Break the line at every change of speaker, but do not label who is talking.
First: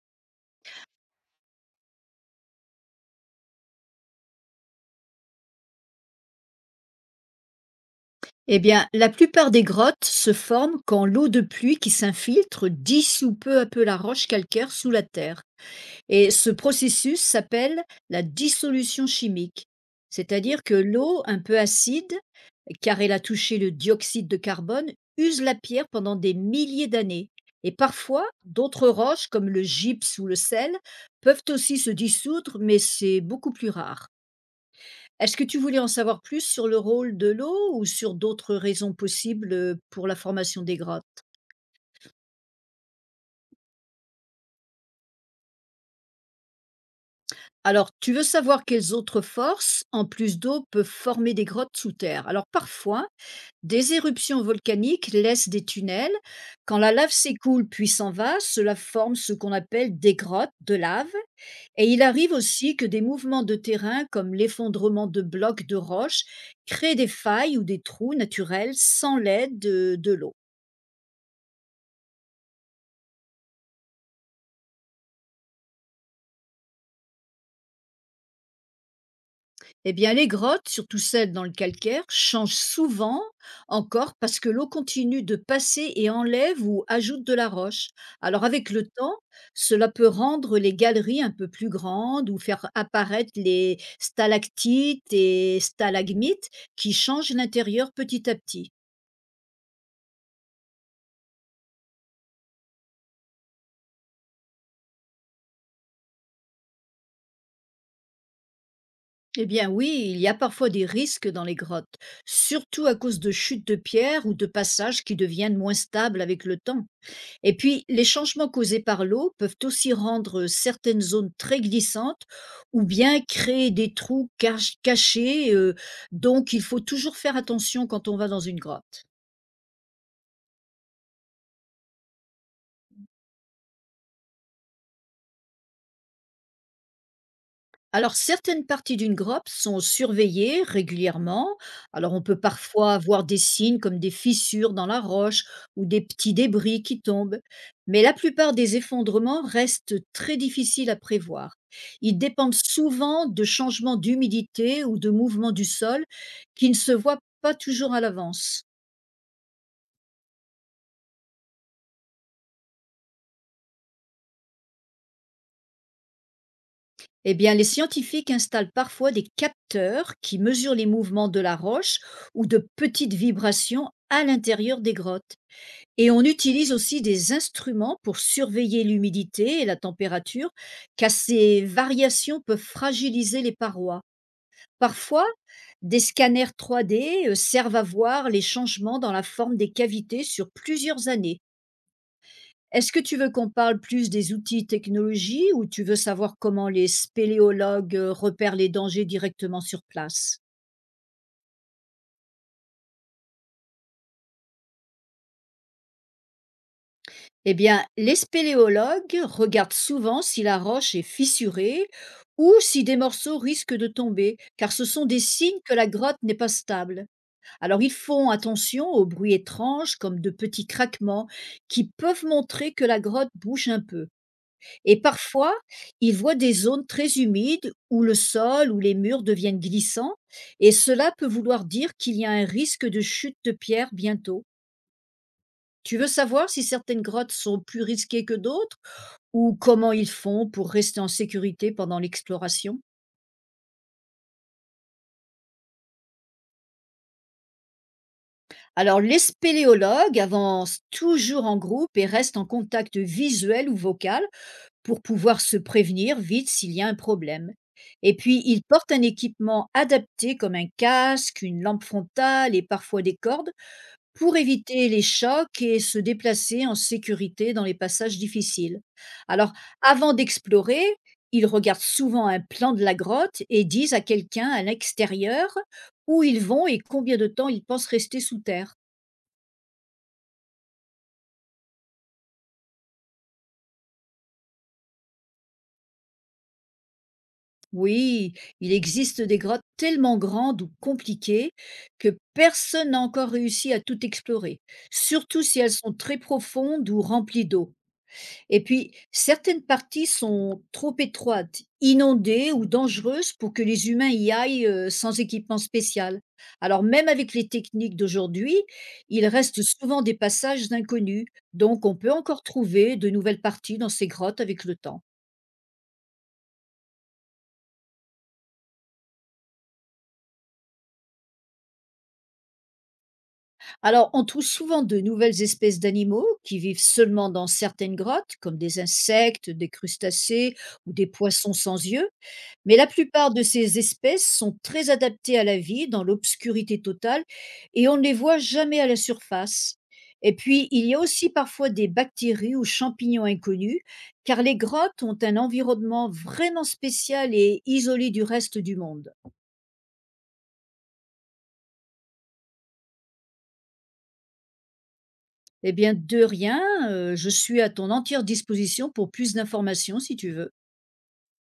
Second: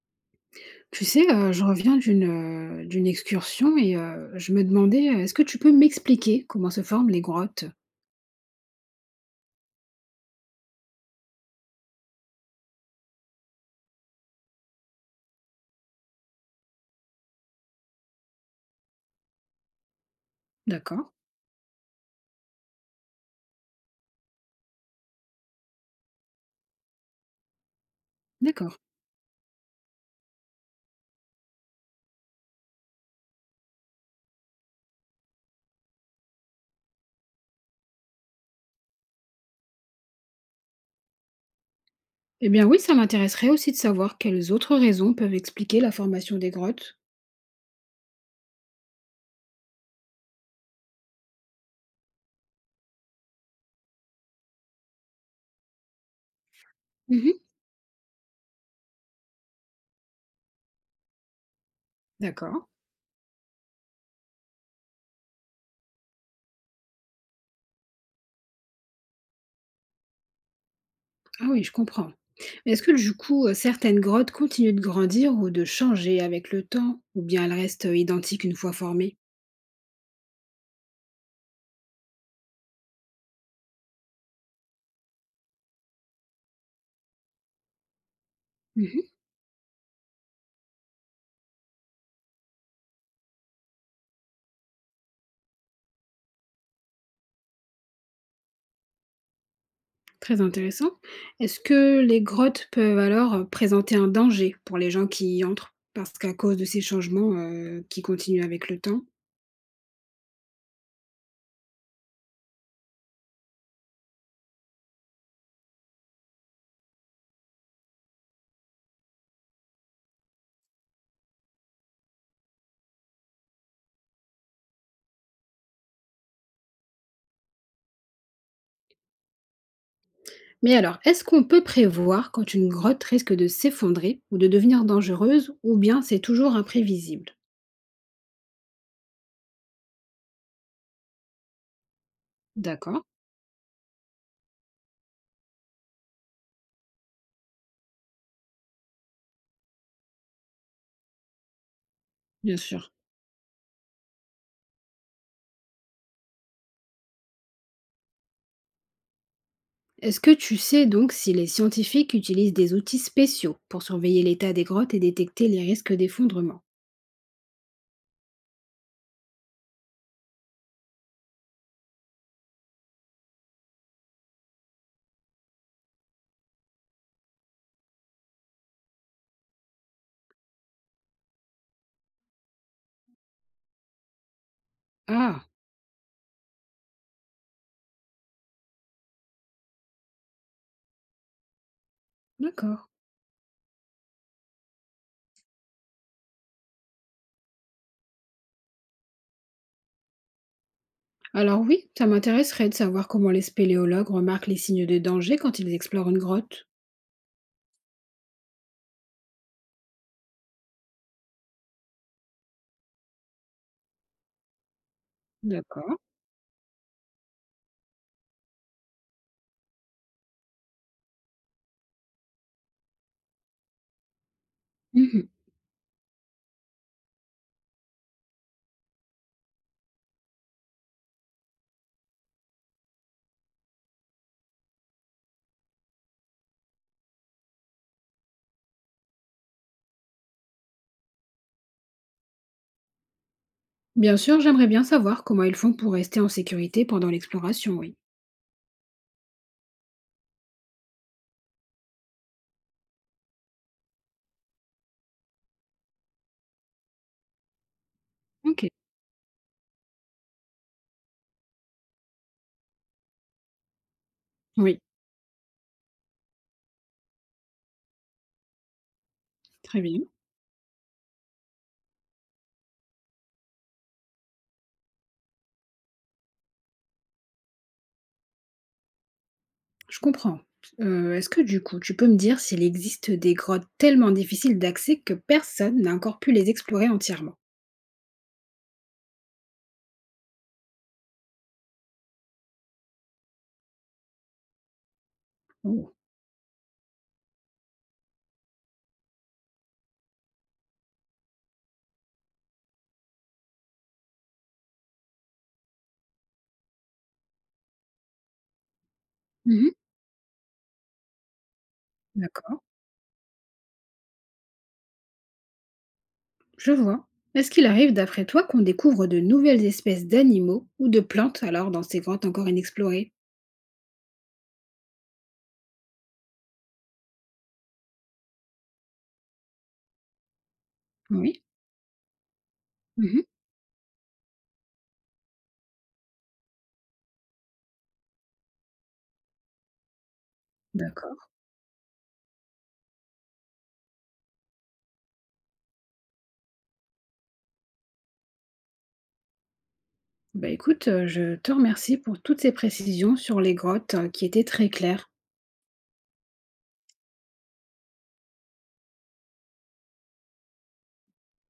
Tu sais, je reviens d'une excursion et je me demandais, Est-ce que tu peux m'expliquer comment se forment les grottes ? »
Eh bien, la plupart des grottes se forment quand l'eau de pluie qui s'infiltre dissout peu à peu la roche calcaire sous la terre. Et ce processus s'appelle la dissolution chimique. C'est-à-dire que
D'accord,
l'eau un peu acide, car elle a touché le dioxyde de carbone, use la pierre pendant des milliers d'années. Et parfois,
d'accord.
d'autres roches, comme le gypse ou le sel, peuvent aussi se dissoudre, mais c'est beaucoup plus rare. Est-ce que tu voulais en savoir plus sur le rôle de l'eau ou sur d'autres raisons possibles pour la formation des grottes?
Eh bien oui, ça m'intéresserait aussi de savoir quelles autres raisons peuvent expliquer la formation des grottes.
Alors, tu veux savoir quelles autres forces, en plus d'eau, peuvent former des grottes sous terre? Alors, parfois, des éruptions volcaniques laissent des tunnels. Quand la lave
Mmh.
s'écoule puis s'en va, cela forme ce qu'on appelle des grottes de lave. Et il arrive
D'accord.
aussi que des mouvements de terrain, comme l'effondrement de blocs de roches, créent des failles ou des trous naturels sans l'aide de l'eau.
Ah oui, je comprends. Mais est-ce que du coup, certaines grottes continuent de grandir ou de changer avec le temps? Ou bien elles restent, identiques une fois formées?
Eh bien, les grottes, surtout celles dans le calcaire, changent souvent encore parce que l'eau continue de passer et enlève ou ajoute de la roche. Alors, avec le
Mmh.
temps, cela peut rendre les galeries un peu plus grandes ou faire apparaître les stalactites et stalagmites qui changent l'intérieur petit à petit.
Très intéressant. Est-ce que les grottes peuvent alors présenter un danger pour les gens qui y entrent? Parce qu'à cause de ces changements, qui continuent avec le temps.
Eh bien oui, il y a parfois des risques dans les grottes, surtout à cause de chutes de pierres ou de passages qui deviennent moins stables avec le temps. Et puis, les changements causés par l'eau peuvent aussi rendre certaines zones très glissantes ou bien créer des trous cachés. Donc, il faut toujours faire attention quand on va dans une grotte.
Mais alors, est-ce qu'on peut prévoir quand une grotte risque de s'effondrer ou de devenir dangereuse ou bien c'est toujours imprévisible?
Alors, certaines parties d'une grotte sont surveillées régulièrement. Alors, on peut parfois
D'accord,
voir des signes comme des fissures dans la roche ou des petits débris qui tombent. Mais la plupart des effondrements restent très difficiles à prévoir. Ils dépendent
bien sûr.
souvent de changements d'humidité ou de mouvements du sol qui ne se voient pas toujours à l'avance.
Est-ce que tu sais donc si les scientifiques utilisent des outils spéciaux pour surveiller l'état des grottes et détecter les risques d'effondrement?
Eh bien, les scientifiques installent parfois des capteurs qui mesurent les mouvements de la roche ou de petites vibrations à l'intérieur des grottes. Et on utilise aussi des instruments pour surveiller l'humidité et la température, car ces variations peuvent fragiliser les parois. Parfois,
Ah,
des scanners 3D servent à voir les changements dans la forme des cavités sur plusieurs années.
d'accord.
Est-ce que tu veux qu'on parle plus des outils technologies ou tu veux savoir comment les spéléologues repèrent les dangers directement sur place?
Alors oui, ça m'intéresserait de savoir comment les spéléologues remarquent les signes de danger quand ils explorent une grotte.
Eh bien, les spéléologues regardent souvent si la roche est fissurée ou si des morceaux risquent de tomber, car ce sont des signes que la
D'accord.
grotte n'est pas stable. Alors ils font attention aux bruits étranges comme de petits craquements qui peuvent montrer que la grotte bouge un peu. Et
Mhm.
parfois, ils voient des zones très humides où le sol ou les murs deviennent glissants, et cela peut vouloir dire qu'il y a un risque de chute de pierre bientôt. Tu veux savoir si certaines grottes sont plus risquées que d'autres ou comment ils font pour rester en sécurité pendant l'exploration?
Bien sûr, j'aimerais bien savoir comment ils font pour rester en sécurité pendant l'exploration, oui.
Alors, les spéléologues avancent toujours en groupe et restent en contact visuel ou vocal pour pouvoir se prévenir vite s'il y a un problème. Et puis, ils
Ok.
portent un équipement adapté comme un casque, une lampe frontale et parfois des cordes pour
Oui,
éviter les chocs et se déplacer en sécurité dans les passages difficiles. Alors,
très bien.
avant d'explorer, ils regardent souvent un plan de la grotte et disent à quelqu'un à l'extérieur où ils vont et combien de temps ils pensent rester sous terre.
Je comprends. Est-ce que du coup, tu peux me dire s'il existe des grottes tellement difficiles d'accès que personne n'a encore pu les explorer entièrement?
Oui, il existe des grottes tellement grandes ou compliquées que personne n'a encore réussi à tout explorer, surtout si elles
Oh.
sont très profondes ou remplies d'eau. Et puis, certaines parties sont trop étroites, inondées ou dangereuses pour que les humains y aillent sans équipement spécial. Alors, même avec les techniques d'aujourd'hui, il reste
Mhm.
souvent des passages inconnus. Donc, on peut encore
D'accord,
trouver de nouvelles parties dans ces grottes avec le temps.
je vois. Est-ce qu'il arrive, d'après toi, qu'on découvre de nouvelles espèces d'animaux ou de plantes alors dans ces grottes encore inexplorées?
Alors, on trouve souvent de nouvelles espèces d'animaux qui vivent seulement dans certaines grottes, comme des insectes, des crustacés ou des
Oui.
poissons sans yeux. Mais la
Mhm.
plupart de ces espèces sont très adaptées à la vie dans l'obscurité totale et on ne les voit jamais à la surface. Et puis, il y a
D'accord.
aussi parfois des bactéries ou champignons inconnus, car les grottes ont un environnement vraiment spécial et isolé du reste du monde.
Bah écoute, je te remercie pour toutes ces précisions sur les grottes qui étaient très claires.
Eh bien, de rien, je suis à ton entière disposition pour plus d'informations si tu veux.